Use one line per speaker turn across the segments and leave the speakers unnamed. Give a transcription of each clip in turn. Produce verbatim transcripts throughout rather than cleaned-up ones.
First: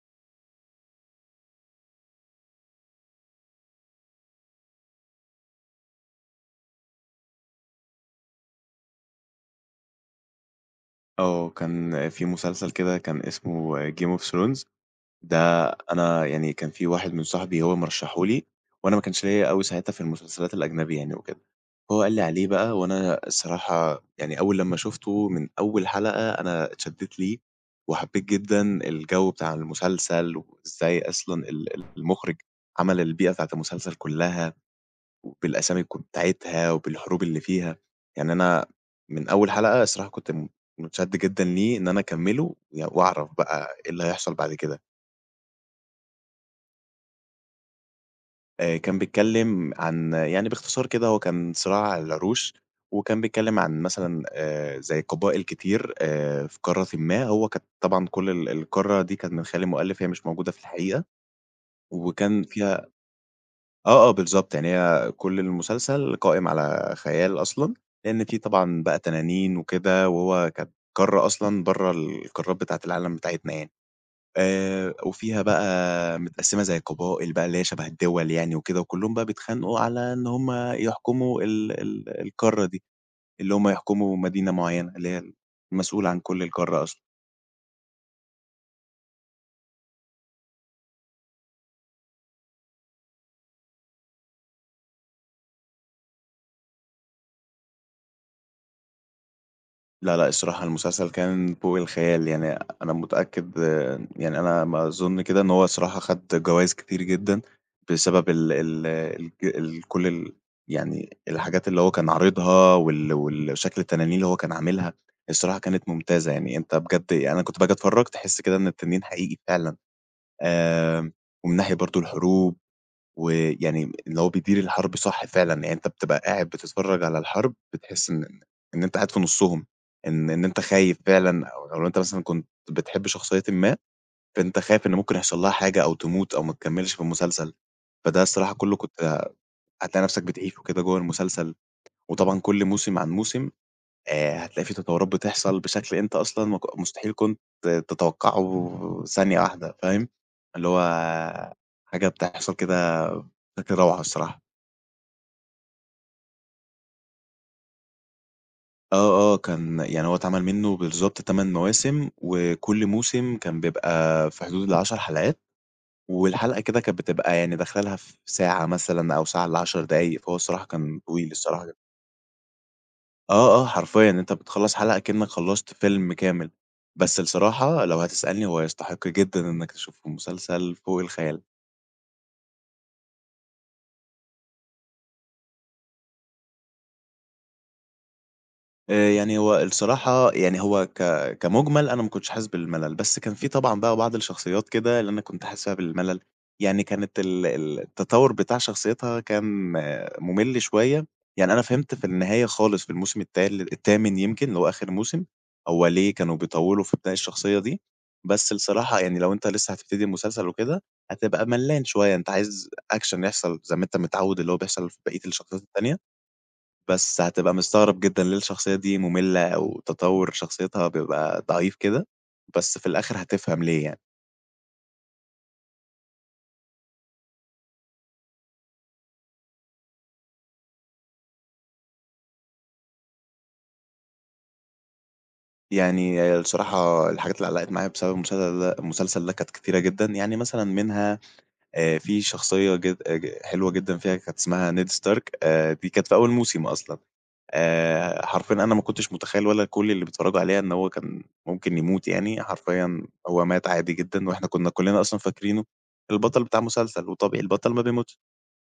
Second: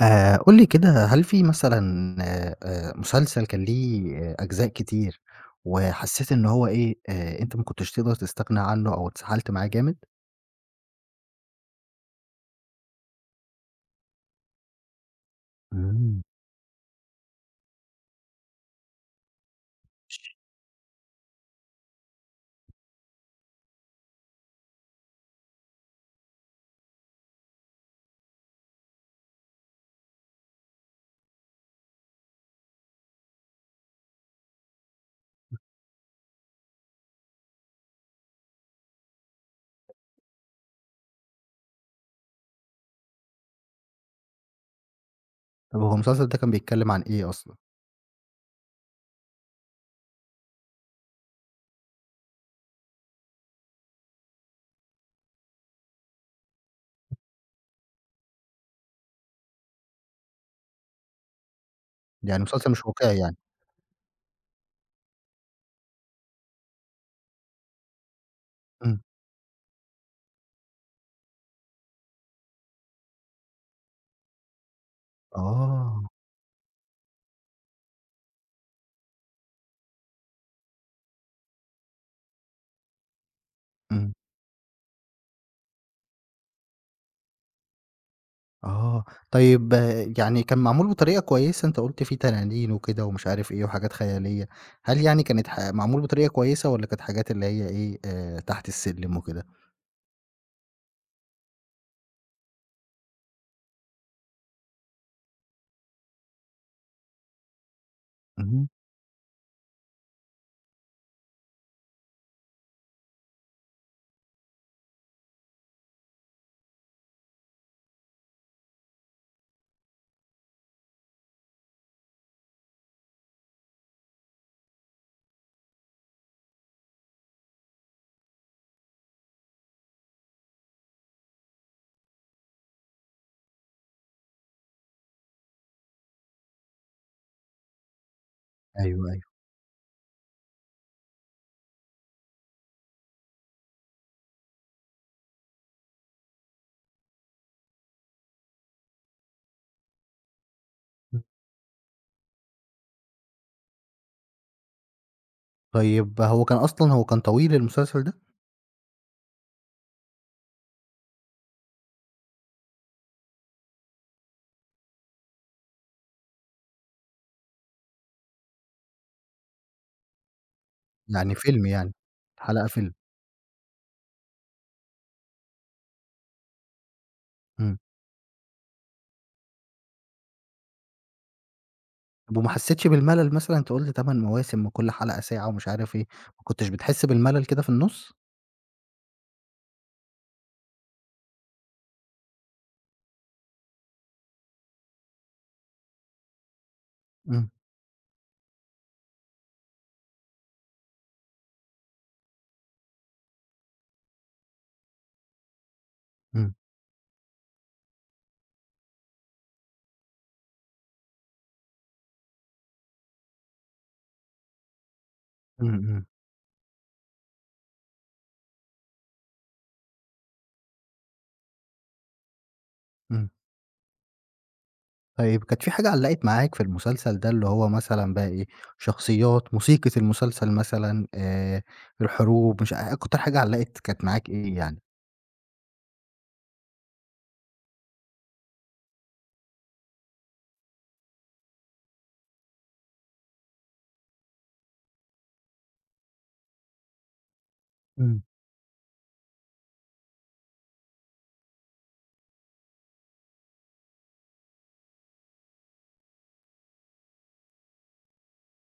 آآ قُل لي كده، هل في مثلًا آآ مسلسل كان ليه آه، أجزاء كتير، وحسّيت إن هو إيه، آآ أنت ما كنتش تقدر تستغنى عنه أو اتسحلت معاه جامد؟
آه، كان في مسلسل كده كان اسمه Game of Thrones. ده
إمم.
أنا يعني كان في واحد من صاحبي هو مرشحه لي، وأنا ما كانش ليّا أوي ساعتها في المسلسلات الأجنبي يعني وكده. هو قال لي عليه بقى، وأنا الصراحة يعني أول لمّا شُفته من أول حلقة أنا اتشدّيت ليه، وحبيت جدًا الجو بتاع المسلسل، وإزاي أصلًا ال ال- المُخرج عمل البيئة بتاعة المسلسل كلّها. وبالأسامي الك بتاعتها وبالحروب اللي فيها. يعني أنا من أول حلقة الصراحة كنت م متشد جدًا ليه إن أنا أكمّله ي وأعرف بقى إيه اللي هيحصل بعد كده.
طب هو المسلسل ده كان بيتكلّم عن إيه أصلًا؟
آآ كان بيتكلّم عن يعني باختصار كده هو كان صراع على العروش، وكان بيتكلّم عن مثلًا آآ زي قبائل كتير آآ في قارةٍ ما. هو كانت طبعًا كل ال القارة دي كانت من خيال المؤلف، هي مش موجودة في الحقيقة،
يعني
وكان
مسلسل مش
فيها.
واقعي يعني.
آه، آه، بالضبط، يعني هي كل المسلسل قائم على خيال أصلًا، لإن في طبعًا بقى
إمم.
تنانين وكده، وهو كانت قارة أصلًا برّه القارات بتاعة العالم بتاعتنا يعني. آآ، وفيها
آه.
بقى متقسّمة زي قبائل بقى اللي هي شبه الدول يعني وكده، وكلّهم بقى بيتخانقوا على إن هُم يحكموا ال ال القارة دي، اللي هُم
إمم.
يحكموا مدينة معيّنة، اللي هي المسؤول عن كل القارة أصلًا.
آه. طيب آه، يعني كان معمول بطريقة كويسة، أنت قُلت فيه تنانين وكده ومش عارف إيه وحاجات خيالية، هل يعني كانت ح معمول بطريقة كويسة والّا كانت حاجات اللي هي إيه، آآ تحت السلِّم وكده؟
لا، لأ، الصراحة المسلسل كان فوق الخيال. يعني أنا متأكد آه، يعني أنا ما أظن كده إن هو الصراحة خَد جوايز كتير جدًا بسبب ال
اهم.
ال الج ال كل ال يعني الحاجات اللي هو كان عارضها وال وال شكل التنانين اللي هو كان عاملها. الصراحة كانت ممتازة، يعني أنت بجد يعني أنا كنت باجي أتفرّج تحس كده إن التنين حقيقي فعلًا. آمم، ومن ناحية برضه الحروب ويعني اللي هو بيدير الحرب صح فعلًا، يعني أنت بتبقى قاعد بتتفرّج على الحرب بتحس إن إن إن أنت قاعد في نُصّهم، إن إن أنت خايف فعلًا، أو لو أنت مثلًا كنت بتحب شخصيةٍ ما، فأنت خايف إن ممكن يحصل لها حاجة أو تموت أو ما تكمّلش في المسلسل. فده الصراحة كُلّه
أيوه، أيوه.
كنت هتلاقي نَفْسك بتعيشه كده جوّه المسلسل. وطبعًا كل موسم عن موسم آآ هتلاقي في تطوّرات بتحصل بشكل أنت أصلًا ما ك مستحيل كنت تتوقّعه ثانية واحدة، فاهم؟ اللي هو حاجة بتحصل كده بشكل روعة الصراحة.
طيب هو كان أصلًا هو كان طويل المسلسل ده؟
آه، آه، كان يعني هو اتعمل منّه بالضبط ثمن مواسم، وكل موسم كان بيبقى في حدود ال10 حلقات، والحلقة كده كانت بتبقى يعني داخلة لها في ساعة مثلًا أو ساعة إلّا عشر دقايق، فهو الصراحة كان طويل
يعني
الصراحة
فيلم
ج
يعني، حلقة فيلم،
آه، آه، حرفيًا أنت بتخلّص حلقة كإنّك خلّصت فيلم كامل. بس
إمم.
الصراحة لو هتسألني هو يستحق جدًا إنّك تشوفه، مسلسل فوق الخيال.
طب وما حسيتش بالملل مثلًا؟ أنت قُلت 8 مواسم وكل حلقة ساعة ومش عارف إيه، ما كنتش بتحس بالملل كده في النُص؟
آآ يعني هو الصراحة يعني هو ك كمُجمل أنا ما كنتش حاسس بالملل، بس كان في طبعًا بقى بعض الشخصيات كده اللي أنا كنت حاسس فيها بالملل. يعني كانت ال
إمم،
ال التطوُّر بتاع شخصيتها كان آه، مُمِل شوية. يعني أنا فهمت في النهاية خالص في الموسم التال التامن يمكن اللي هو آخر موسم، هو ليه كانوا
إمم،
بيطوّلوا في بناء الشخصية دي. بس الصراحة يعني لو أنت لسه هتبتدي المسلسل وكده، هتبقى ملّان شوية، أنت عايز action يحصل زي ما أنت متعوّد اللي هو بيحصل في بقية الشخصيات
إمم، إمم،
التانية. بس هتبقى مستغرب جدًا ليه الشخصية دي مملة أو تطوّر شخصيتها بيبقى ضعيف كده، بس في الآخر
إمم.
هتفهم ليه يعني.
طيب كانت في حاجة علّقت معاك في المسلسل ده اللي هو مثلًا بقى إيه، شخصيات، موسيقى المسلسل مثلًا، آآ، الحروب، مش ع أكتر حاجة علّقت كانت معاك إيه يعني؟
يعني الصراحة الحاجات اللي علّقت معايا بسبب المسلسل ده المسلسل ده كانت كتيرة جدًا. يعني مثلًا منها آآ في شخصية جد آه، ج حلوة جدًا فيها كانت اسمها نيد ستارك. آآ دي كانت في أول موسم أصلًا.
إمم،
آآ حرفيًا أنا ما كنتش متخيّل ولا كل اللي بيتفرّجوا عليها إن هو كان ممكن يموت يعني. حرفيًا هو مات عادي جدًا، وإحنا كُنّا كُلّنا أصلًا فاكرينه البطل بتاع المسلسل، وطبيعي البطل ما بيموتش.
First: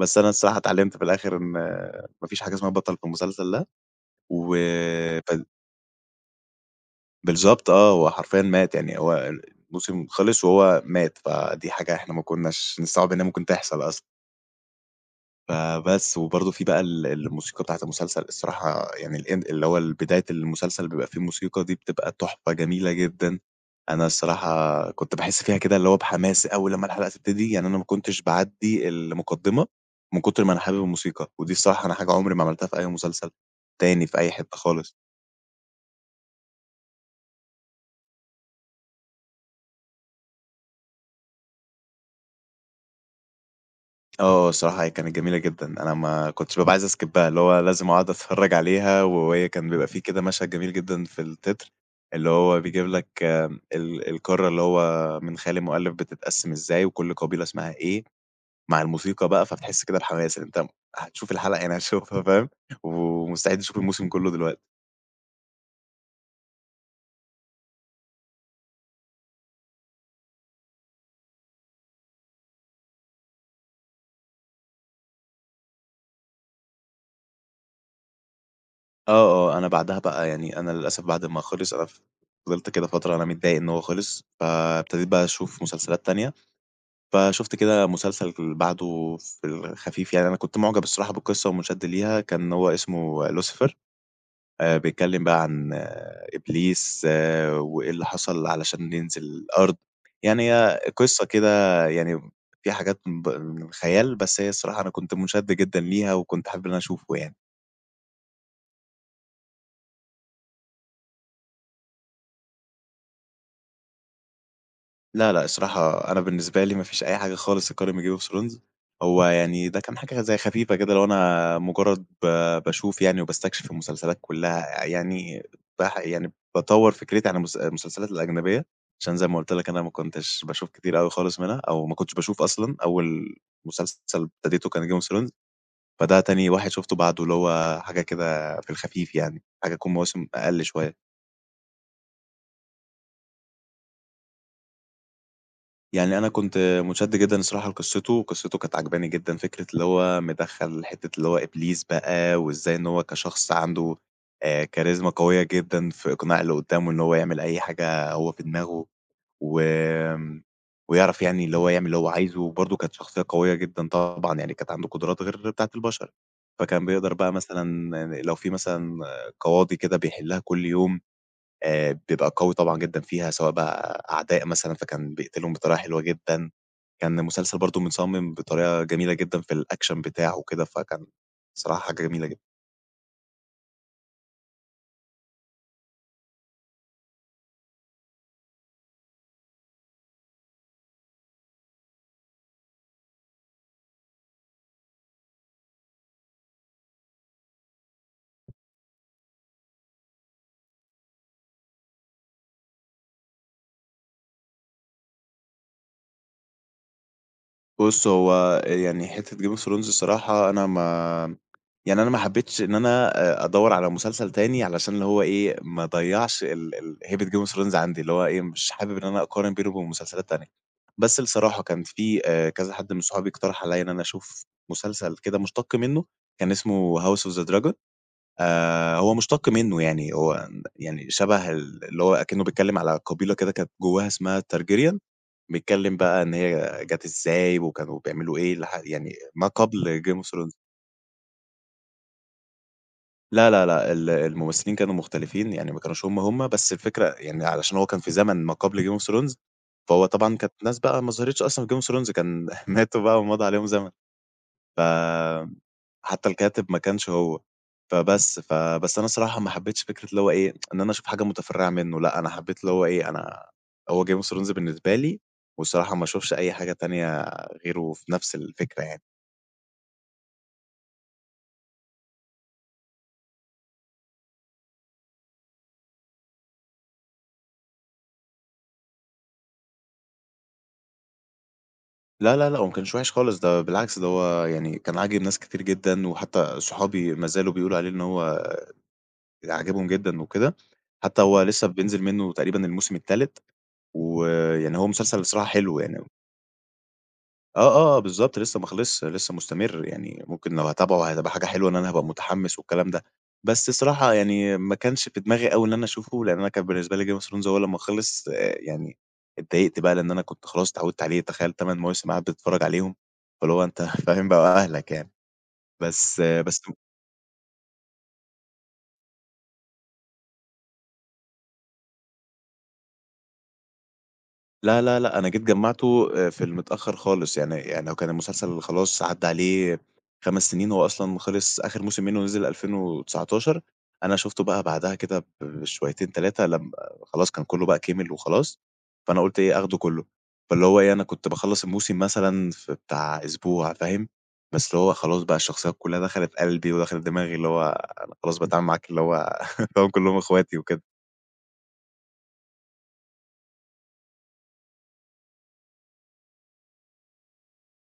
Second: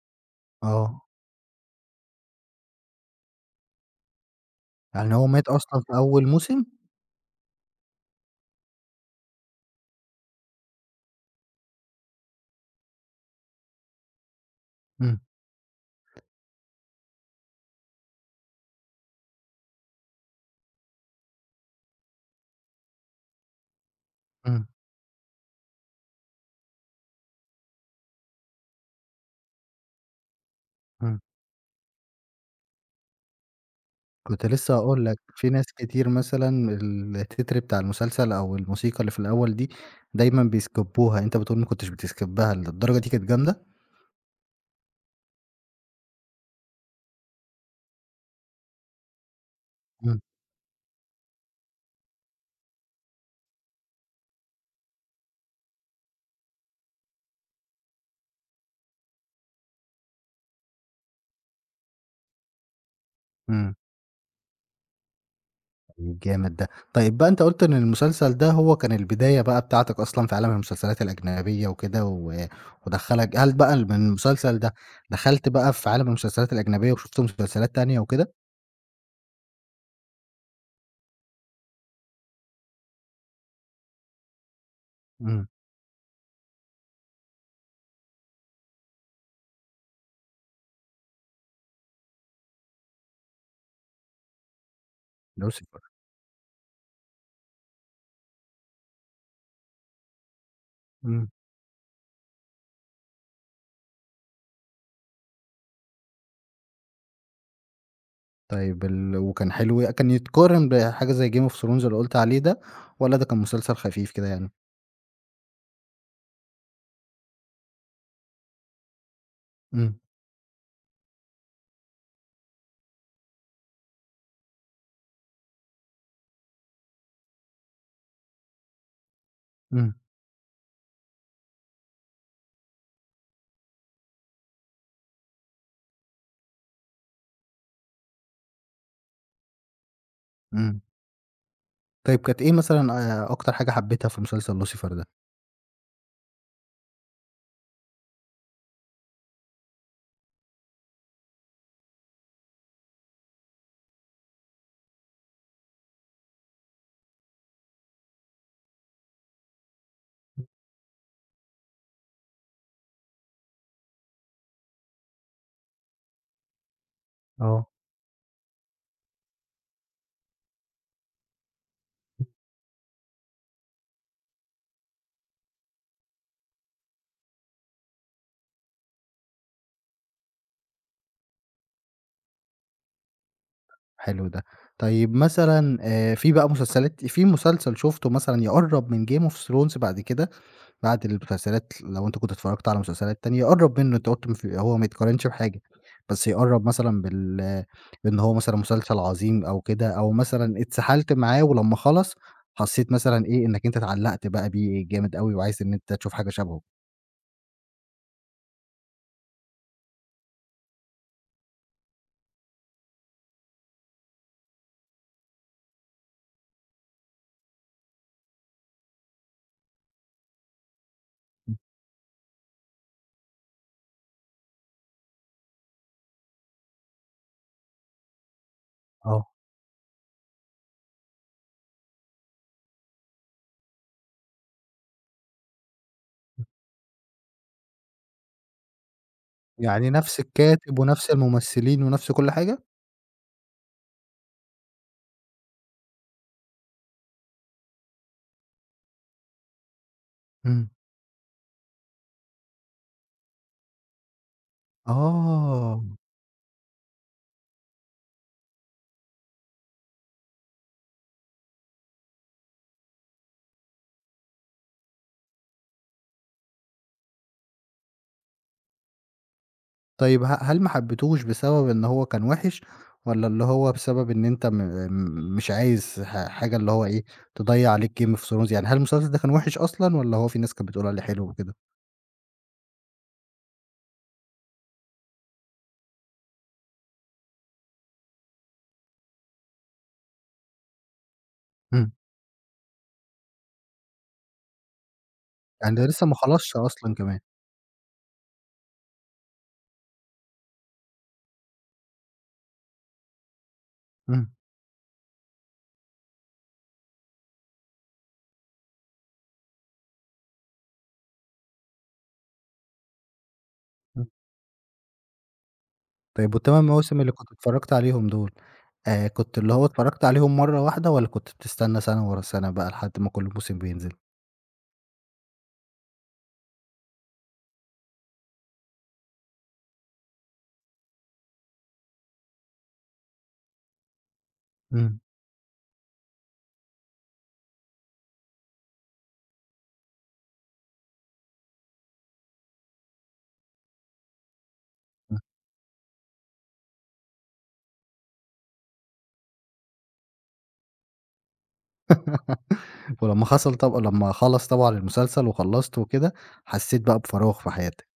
بس أنا الصراحة اتعلمت
آه.
في الآخر إن ما فيش حاجة اسمها بطل في المسلسل ده. و
يعني هو
بال
مات أصلًا في أول موسم؟
بالضبط آه، هو حرفيًا مات، يعني هو الموسم خلص وهو مات. فدي حاجة إحنا ما كناش نستوعب إنها ممكن تحصل أصلًا.
إمم،
فبس، وبرضه في بقى ال الموسيقى بتاعة المسلسل الصراحة يعني الend اللي هو ال بداية المسلسل بيبقى فيه الموسيقى دي بتبقى تحفة جميلة جدًا. أنا
إمم،
الصراحة كنت باحس فيها كده اللي هو بحماس أوي لمّا الحلقة تبتدي. يعني أنا ما كنتش باعدّي المقدمة من كتر ما أنا حابب
إمم.
الموسيقى، ودي الصراحة أنا حاجة عمري ما عملتها في أي مسلسل تاني في أي
كنت
حتة
لسه
خالص.
هاقول لك، في ناس كتير مثلًا التتر بتاع المسلسل أو الموسيقى اللي في الأول دي دايمًا بيسكيبوها، أنت بتقول ما كنتش بتسكيبها، للدرجة دي كانت جامدة؟
آه، الصراحة هي كانت جميلة جدًا. أنا ما كنتش بابقى عايز أسكيبّها، اللي هو لازم أقعد أتفرّج عليها. وهي كان بيبقى في
إمم،
كده مشهد جميل جدًا في التتر، اللي هو بيجيب لك آمم، ال القارة اللي هو من خالي مؤلف بتتقسّم إزاي، وكل قبيلة اسمها إيه، مع الموسيقى بقى. فبتحس كده بحماس إن أنت هتشوف الحلقة، يعني هتشوفها فاهم، ومستعد
إمم.
تشوف الموسم كلّه دلوقتي.
جامد ده. طيب بقى أنت قُلت إن المسلسل ده هو كان البداية بقى بتاعتك أصلًا في عالم المسلسلات الأجنبية وكده و ودخّلك هل بقى ال من المسلسل ده دخلت بقى في عالم المسلسلات الأجنبية وشُفت مسلسلات تانية وكده؟
آه، آه، أنا بعدها بقى يعني أنا للأسف بعد ما خلص أنا ف فضلت كده فترة أنا متضايق إن هو خلص، فابتديت بقى
إمم.
أشوف مسلسلات تانية. فشُفت كده مسلسل بعده في الخفيف يعني. أنا كنت مُعجب الصراحة بالقصة ومُنشَد ليها، كان هو اسمه لوسيفر. آآ بيتكلّم بقى عن
Lucifer.
إبليس آه، وإيه اللي حصل علشان ينزل الأرض. يعني هي قصة
إمم.
كده يعني فيها حاجات ب من الخيال، بس هي الصراحة أنا كنت مُنشَد جدًا ليها وكنت حابب إن أنا أشوفه يعني.
طيب ال وكان حلو كان يتقارن بحاجة زي Game of Thrones اللي قُلت عليه ده، والّا ده كان مسلسل خفيف كده يعني؟
لا، لأ، الصراحة أنا بالنسبة لي ما فيش أي حاجة خالص تقارن بGame of Thrones. هو يعني ده
إمم،
كان حاجة زي خفيفة كده، لو أنا مجرد ب باشوف يعني وباستكشف المسلسلات كلها. يعني باح يعني باطوّر فكرتي عن المس المسلسلات الأجنبية، عشان زي ما قُلت لك أنا ما
إمم،
كنتش باشوف كتير أوي خالص منها، أو ما كنتش باشوف أصلًا. أول مسلسل ابتديته كان Game of Thrones، فده تاني واحد شُفته بعده، اللي هو حاجة كده في الخفيف يعني، حاجة تكون مواسم أقل
إمم.
شوية.
طيب كانت إيه مثلًا آآ أكتر حاجة حبيتها في مسلسل Lucifer ده؟
يعني أنا كنت مُتشَد جدًا الصراحة لقصّته. قصّته كانت عاجباني جدًا، فكرة اللي هو مدخّل حتّة اللي هو إبليس بقى، وإزاي إن هو كشخص عنده آآ كاريزما قوية جدًا في إقناع اللي قدّامه إن هو يعمل أي حاجة هو في دماغه. وآمم ويعرف يعني اللي هو يعمل اللي هو عايزه. وبرضه كانت شخصية قوية جدًا طبعًا، يعني كانت عنده قدرات غير بتاعة البشر، فكان بيقدر بقى مثلًا
آه.
لو في مثلًا قواضي كده بيحلّها كل يوم آآ بيبقى قوي طبعًا جدًا فيها، سواء بقى أعداء مثلًا فكان بيقتلهم بطريقة حلوة جدًا. كان مسلسل برضه متصمم بطريقة جميلة جدًا في الأكشن بتاعه وكده، فكان صراحة حاجة جميلة جدًا.
حلو ده. طيب مثلًا آآ في بقى مسلسلات في مسلسل شُفته مثلًا يقرّب من Game of Thrones بعد كده؟ بعد المسلسلات لو أنت كنت اتفرّجت على مسلسلات تانية يقرّب منّه، أنت قُلت مف هو ما يتقارنش بحاجة، بس يقرّب مثلًا بال بإن هو مثلًا مسلسل عظيم أو كده، أو مثلًا اتسحلت معاه ولمّا خلص حسّيت مثلًا إيه، إنّك أنت اتعلّقت بقى بيه جامد أوي وعايز إن أنت تشوف حاجة شبهه.
بُص هو يعني حتّة Game of Thrones الصراحة أنا ما يعني أنا ما حبيتش إن أنا آآ أدوّر على مسلسل تاني علشان اللي هو إيه، ما أضيّعش ال ال هيبة Game of Thrones عندي، اللي هو إيه، مش حابب إن أنا أقارن بينه وبين مسلسلات تانية. بس الصراحة كان في آآ كذا حد من صحابي اقترح عليّا إن أنا أشوف مسلسل كده مُشتَق منه، كان اسمه House of the Dragon. آآ هو
آه.
مُشتَق منه يعني، هو يعني شبه ال اللي هو أكنه بيتكلم على قبيلة كده كانت جواها اسمها Targaryen، بيتكلم بقى إن هي جات إزاي وكانوا بيعملوا إيه لح يعني ما
يعني
قبل Game
نفس
of Thrones.
الكاتب ونفس الممثلين ونفس كل حاجة؟
لا، لا، لأ، ال الممثلين كانوا مختلفين، يعني ما كانوش هم، هم، بس الفكرة يعني علشان هو كان في زمن ما قبل Game of Thrones. فهو طبعًا كانت
إمم.
ناس بقى ما ظهرتش أصلًا في Game of Thrones كان ماتوا بقى ومضى عليهم زمن. ف
آه.
حتى الكاتب ما كانش هو. فبس فبس أنا الصراحة ما حبيتش فكرة اللي هو إيه، إن أنا أشوف حاجة متفرعة منه. لأ، أنا حبيت اللي هو إيه، أنا هو Game of Thrones بالنسبة لي، والصراحة ما أشوفش أي حاجة تانية غيره في نفس الفكرة يعني.
طيب ه هل ما حبيتهوش بسبب إن هو كان وِحِش، والّا اللي هو بسبب إن أنت م م مش عايز ح حاجة اللي هو إيه، تضيّع عليك Game of Thrones يعني هل المسلسل ده كان وِحِش أصلًا، والّا هو في ناس كانت بتقول عليه حلو وكده؟
لا، لا، لأ، هو ما كانش وِحِش خالص. ده بالعكس ده هو يعني كان عاجب ناس كتير جدًا، وحتى صحابي ما زالوا بيقولوا عليه إن هو عاجبهم جدًا وكده. حتى هو لسه
إمم.
بينزل منه تقريبًا الموسم التالت، ويعني هو مسلسل الصراحة
يعني
حلو
ده
يعني.
لسه ما خلصش أصلًا كمان.
آه، آه، بالضبط لسه ما خلصش، لسه مستمر. يعني ممكن لو هاتابعه هتبقى حاجة حلوة إن أنا هابقى متحمس والكلام ده. بس الصراحة
إمم،
يعني ما كانش في دماغي أوي إن أنا أشوفه، لأن أنا كان بالنسبة لي Game of Thrones هو لمّا خلص آآ، يعني اتضايقت بقى لأن أنا كنت خلاص اتعودت عليه. تخيل ثمن مواسم قاعد بتتفرج عليهم، فاللي هو أنت
إمم.
فاهم بقى أهلك يعني. بس
طيب
آه،
وال8
بس
مواسم اللي كنت اتفرّجت عليهم دول، آآ كنت اللي هو اتفرّجت عليهم مرّة واحدة، والّا كنت بتستنى سَنة ورا سَنة بقى لحد ما كل موسم بينزل؟
لا، لا، لأ، أنا جيت جمّعته آآ في المتأخّر خالص. يعني يعني لو كان المسلسل خلاص عدّى عليه خمس سنين، هو أصلًا خلص آخر موسم منه نزل ألفين وتسعتاشر. أنا شُفته بقى بعدها
إمم،
كده ب بشويتين ثلاثة لم خلاص كان كُلّه بقى كِمِل وخلاص، فأنا قُلت إيه آخده كُلّه. فاللي هو إيه أنا كنت باخلّص الموسم مثلًا في بتاع أسبوع فاهم. بس اللي هو
إمم.
خلاص بقى الشخصيات كُلّها دخلت قلبي ودخلت دماغي، اللي هو أنا خلاص باتعامل معاك اللي هو فاهم كُلّهم أخواتي وكده.
ولمّا حصل طب لمّا خلص طبعًا المسلسل وخلّصته وكده، حسّيت بقى بفراغ في حياتك.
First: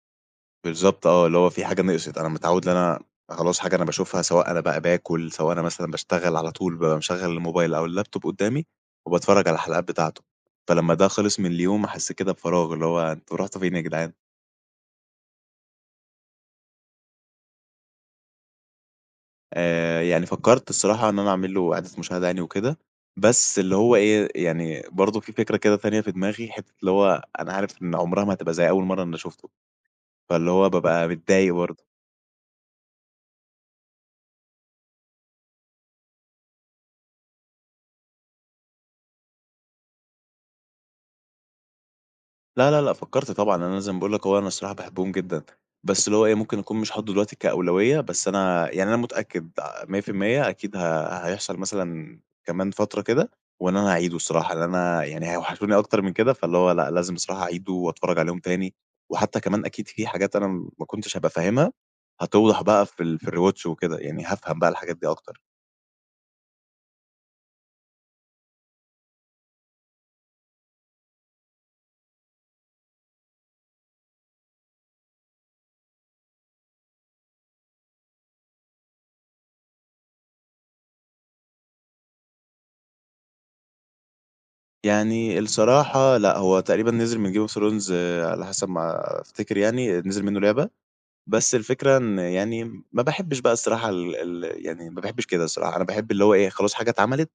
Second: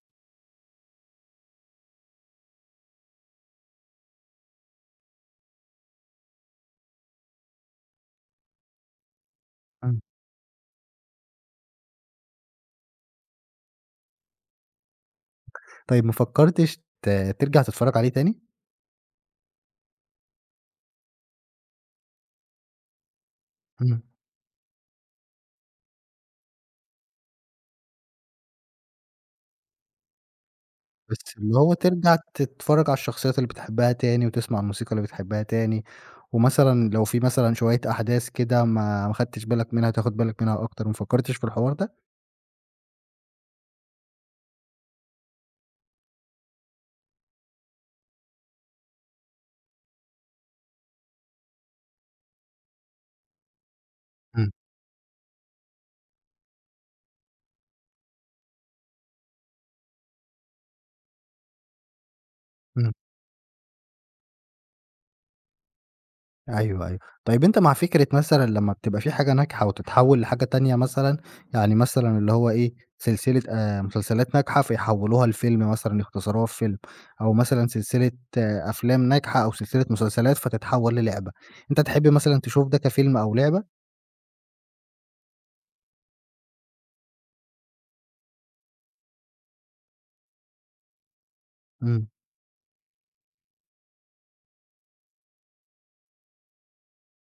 بالضبط آه، اللي هو في حاجة نقصت. أنا متعوّد إن أنا خلاص حاجة أنا باشوفها، سواء أنا بقى باكل، سواء أنا مثلًا باشتغل على طول بابقى مشغّل الموبايل أو اللابتوب قدّامي وباتفرّج على الحلقات بتاعته. فلمّا ده خلص من اليوم حسّيت كده بفراغ، اللي هو أنتم رُحتوا فين يا جدعان؟
طيب ما فكّرتش ت ترجع تتفرّج عليه تاني؟
آآ، يعني فكّرت الصراحة إن أنا أعمل له إعادة مشاهدة يعني وكده، بس اللي هو
إمم.
إيه، يعني برضه في فكرة كده تانية في دماغي، حتّة اللي هو أنا عارف إن عمرها ما هتبقى زي أول مرّة أنا شُفته، فاللي هو بابقى
بس
متضايق
اللي هو
برضه.
ترجع تتفرّج على الشخصيات اللي بتحبها تاني وتسمع الموسيقى اللي بتحبها تاني، ومثلًا لو في مثلًا شوية أحداث كده ما ما خدتش بالك منها تاخُد بالك منها أكتر، ما فكّرتش في الحوار ده؟
لا، لا، لأ، فكّرت طبعًا، أنا زي ما باقول لك هو أنا الصراحة باحبهم جدًا. بس اللي هو إيه، ممكن أكون مش حاطُّه دلوقتي كأولوية، بس أنا يعني أنا متأكد مية في المية أكيد ه هيحصل مثلًا كمان فترة كده، وإن أنا هاعيده
إمم،
الصراحة، لإن أنا يعني هيوحشوني أكتر من كده، فاللي هو لأ، لازم الصراحة أعيده وأتفرّج عليهم تاني. وحتى كمان أكيد في حاجات أنا ما كنتش هابقى فاهمها هتوضح بقى
إمم.
في ال في الrewatch وكده، يعني هافهم بقى الحاجات دي أكتر.
أيوه، أيوه. طيب أنت مع فكرة مثلًا لمّا بتبقى في حاجة ناجحة وتتحوّل لحاجة تانية مثلًا، يعني مثلًا اللي هو إيه، سلسلة آآ مسلسلات ناجحة فيحوّلوها لفيلم مثلًا، يختصروها في فيلم، أو مثلًا سلسلة آه أفلام ناجحة أو سلسلة مسلسلات فتتحوّل للعبة، أنت تحب مثلًا تشوف ده كفيلم أو لعبة؟
يعني الصراحة لأ، هو تقريبًا نزل من Game of Thrones آه، على حسب ما أفتكر يعني، نزل منّه لعبة. بس الفكرة
إمم.
إن يعني ما باحبش بقى الصراحة ال ال يعني ما باحبش كده الصراحة، أنا باحب اللي هو إيه، خلاص حاجة اتعملت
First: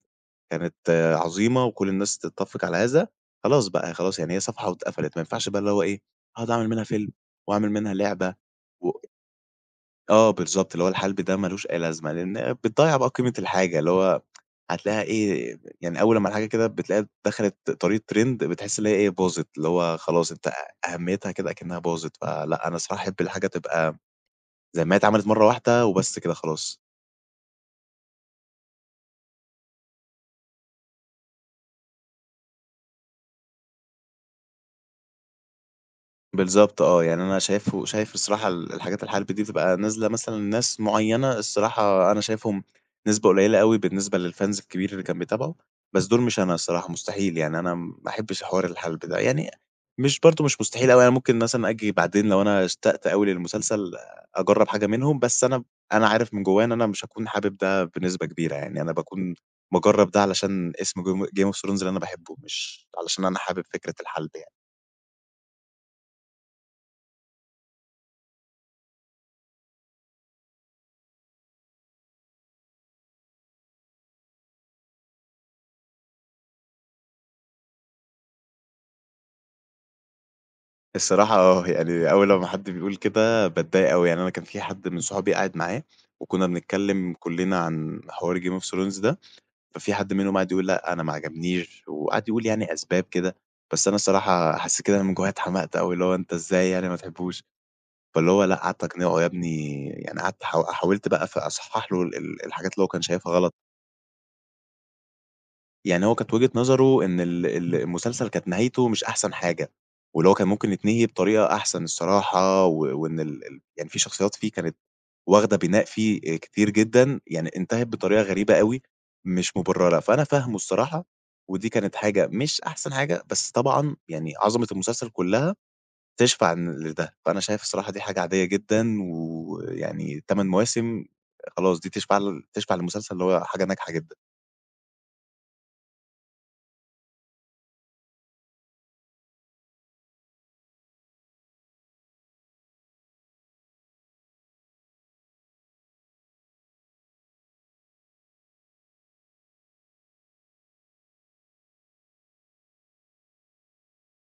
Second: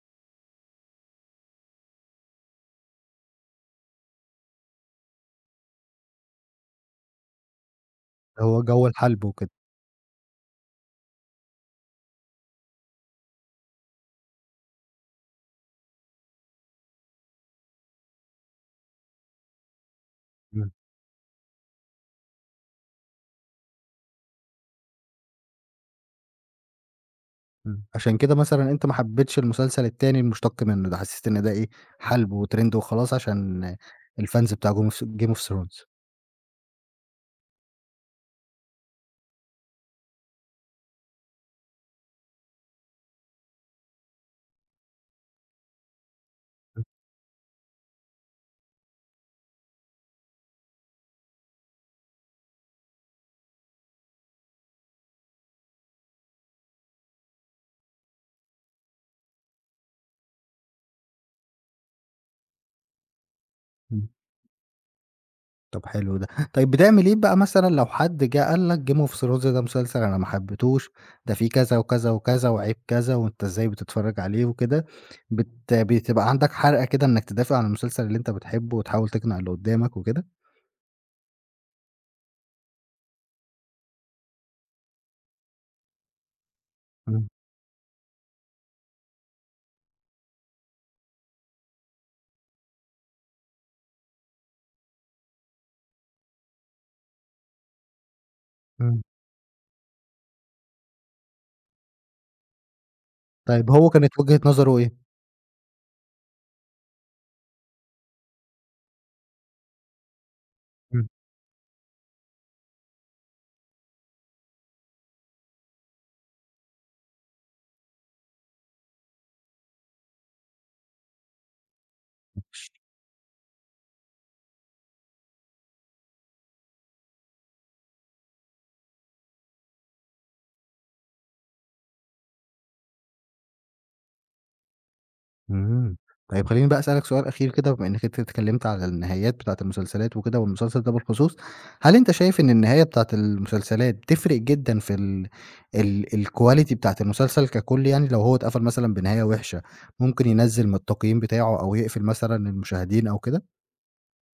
كانت آه، عظيمة وكل الناس تتّفق على هذا، خلاص بقى خلاص يعني هي صفحة واتقفلت، ما ينفعش بقى اللي هو إيه، أقعد أعمل منها فيلم وأعمل منها لعبة
هو جَوّ
و
الحَلْب وكده،
آه بالضبط، اللي هو الحَلْب ده ما لوش أي لازمة، لإن بتضيّع بقى قيمة الحاجة، اللي هو هتلاقيها إيه، يعني أول أمّا الحاجة كده بتلاقيها دخلت طريق trend بتحس إن هي إيه، باظت، اللي هو خلاص أنت
إمم،
أهميتها كده أكنها باظت، فلأ أنا الصراحة أحب الحاجة تبقى زي ما هي اتعملت مرّة واحدة وبس كده خلاص.
إمم. عشان كده مثلًا أنت ما حبيتش المسلسل التاني المشتق منه ده، حسّيت إن ده إيه، حَلْب وtrend وخلاص عشان الfans بتاع Game of Game of Thrones.
بالضبط آه، يعني أنا شايفه شايف الصراحة ال الحاجات الحرب دي بتبقى نازلة مثلًا لناس معيّنة، الصراحة أنا شايفهم نسبة قليلة أوي بالنسبة للfans الكبير اللي كان بيتابعه. بس دول مش أنا
إمم،
الصراحة مستحيل، يعني أنا ما باحبش حوار الحلب ده، يعني مش برضه مش مستحيل أوي، أنا ممكن مثلًا آجي بعدين لو أنا اشتقت أوي للمسلسل أجرّب حاجة منهم. بس أنا أنا عارف من جوايا إن أنا مش هاكون حابب ده بنسبة كبيرة، يعني أنا باكون باجرّب ده علشان اسم Game Game of Thrones اللي أنا باحبه، مش علشان أنا حابب فكرة
إمم.
الحلب يعني.
طب حلو ده. طيب بتعمل إيه بقى مثلًا لو حد جه قال لك Game of Thrones ده مسلسل أنا ما حبيتهوش، ده فيه كذا وكذا وكذا وعيب كذا وأنت إزاي بتتفرج عليه وكده، بت بتبقى عندك حرقة كده إنك تدافع عن المسلسل اللي أنت بتحبه وتحاول تقنع اللي قدامك وكده؟
الصراحة آه، يعني أول لمّا حد بيقول كده باتضايق أوي. يعني أنا كان في حد من صحابي قاعد معاه وكنا بنتكلّم
إمم،
كُلّنا عن حوار Game of Thrones ده، ففي حد منهم قعد يقول لأ أنا ما عجبنيش، وقعد يقول يعني أسباب كده، بس أنا الصراحة حسّيت كده أنا من جوّايا اتحمقت أوي، اللي هو أنت إزاي يعني ما تحبّوش؟ فاللي هو لأ قعدت
إمم.
أقنعه يا ابني، يعني قعدت حاو حاولت بقى ف أصحّح له ال ال الحاجات اللي هو كان شايفها غلط.
طيب هو كانت وجهة نظره إيه؟
يعني هو كانت وجهة نظره إن ال ال المسلسل كانت نهايته مش أحسن حاجة، واللي هو كان ممكن يتنهي
إمم.
بطريقة أحسن الصراحة، و وإن ال ال يعني في شخصيات فيه كانت واخدة بناء فيه آآ كتير جدًا، يعني انتهت بطريقة غريبة أوي مش مبررة، فأنا فاهمه الصراحة. ودي كانت حاجة مش أحسن حاجة، بس طبعًا يعني عظمة المسلسل كلها تشفع إن لده، فأنا شايف الصراحة دي حاجة عادية جدًا، ويعني تمن مواسم خلاص دي تشفع ل تشفع للمسلسل اللي هو حاجة ناجحة جدًا.
إمم. طيب خلّيني بقى أسألك سؤال أخير كده بما إنّك أنت اتكلّمت على النهايات بتاعة المسلسلات وكده والمسلسل ده بالخصوص، هل أنت شايف إن النهاية بتاعة المسلسلات تفرق جدًا في ال ال الquality بتاعة المسلسل ككُل يعني لو هو اتقفل مثلًا بنهاية وِحشة، ممكن ينزّل من التقييم بتاعه أو يقفل مثلًا المشاهدين أو كده؟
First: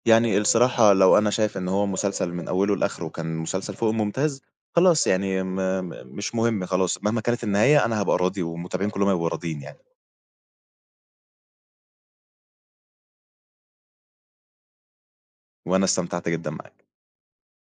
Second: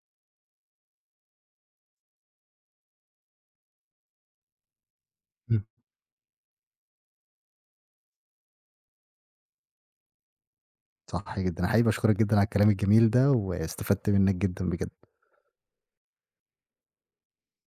يعني الصراحة لو أنا شايف إن هو مسلسل من أوله لآخره كان مسلسل فوق ممتاز، خلاص يعني م
إمم.
م مش مهم خلاص، مهما كانت النهاية أنا هابقى راضي والمتابعين كلّهم هيبقوا راضيين يعني،
صح جدًا. أنا حقيقي باشكرك جدًا على الكلام الجميل ده واستفدت منّك جدًا بجد.
وأنا استمتعت جدًا معاك.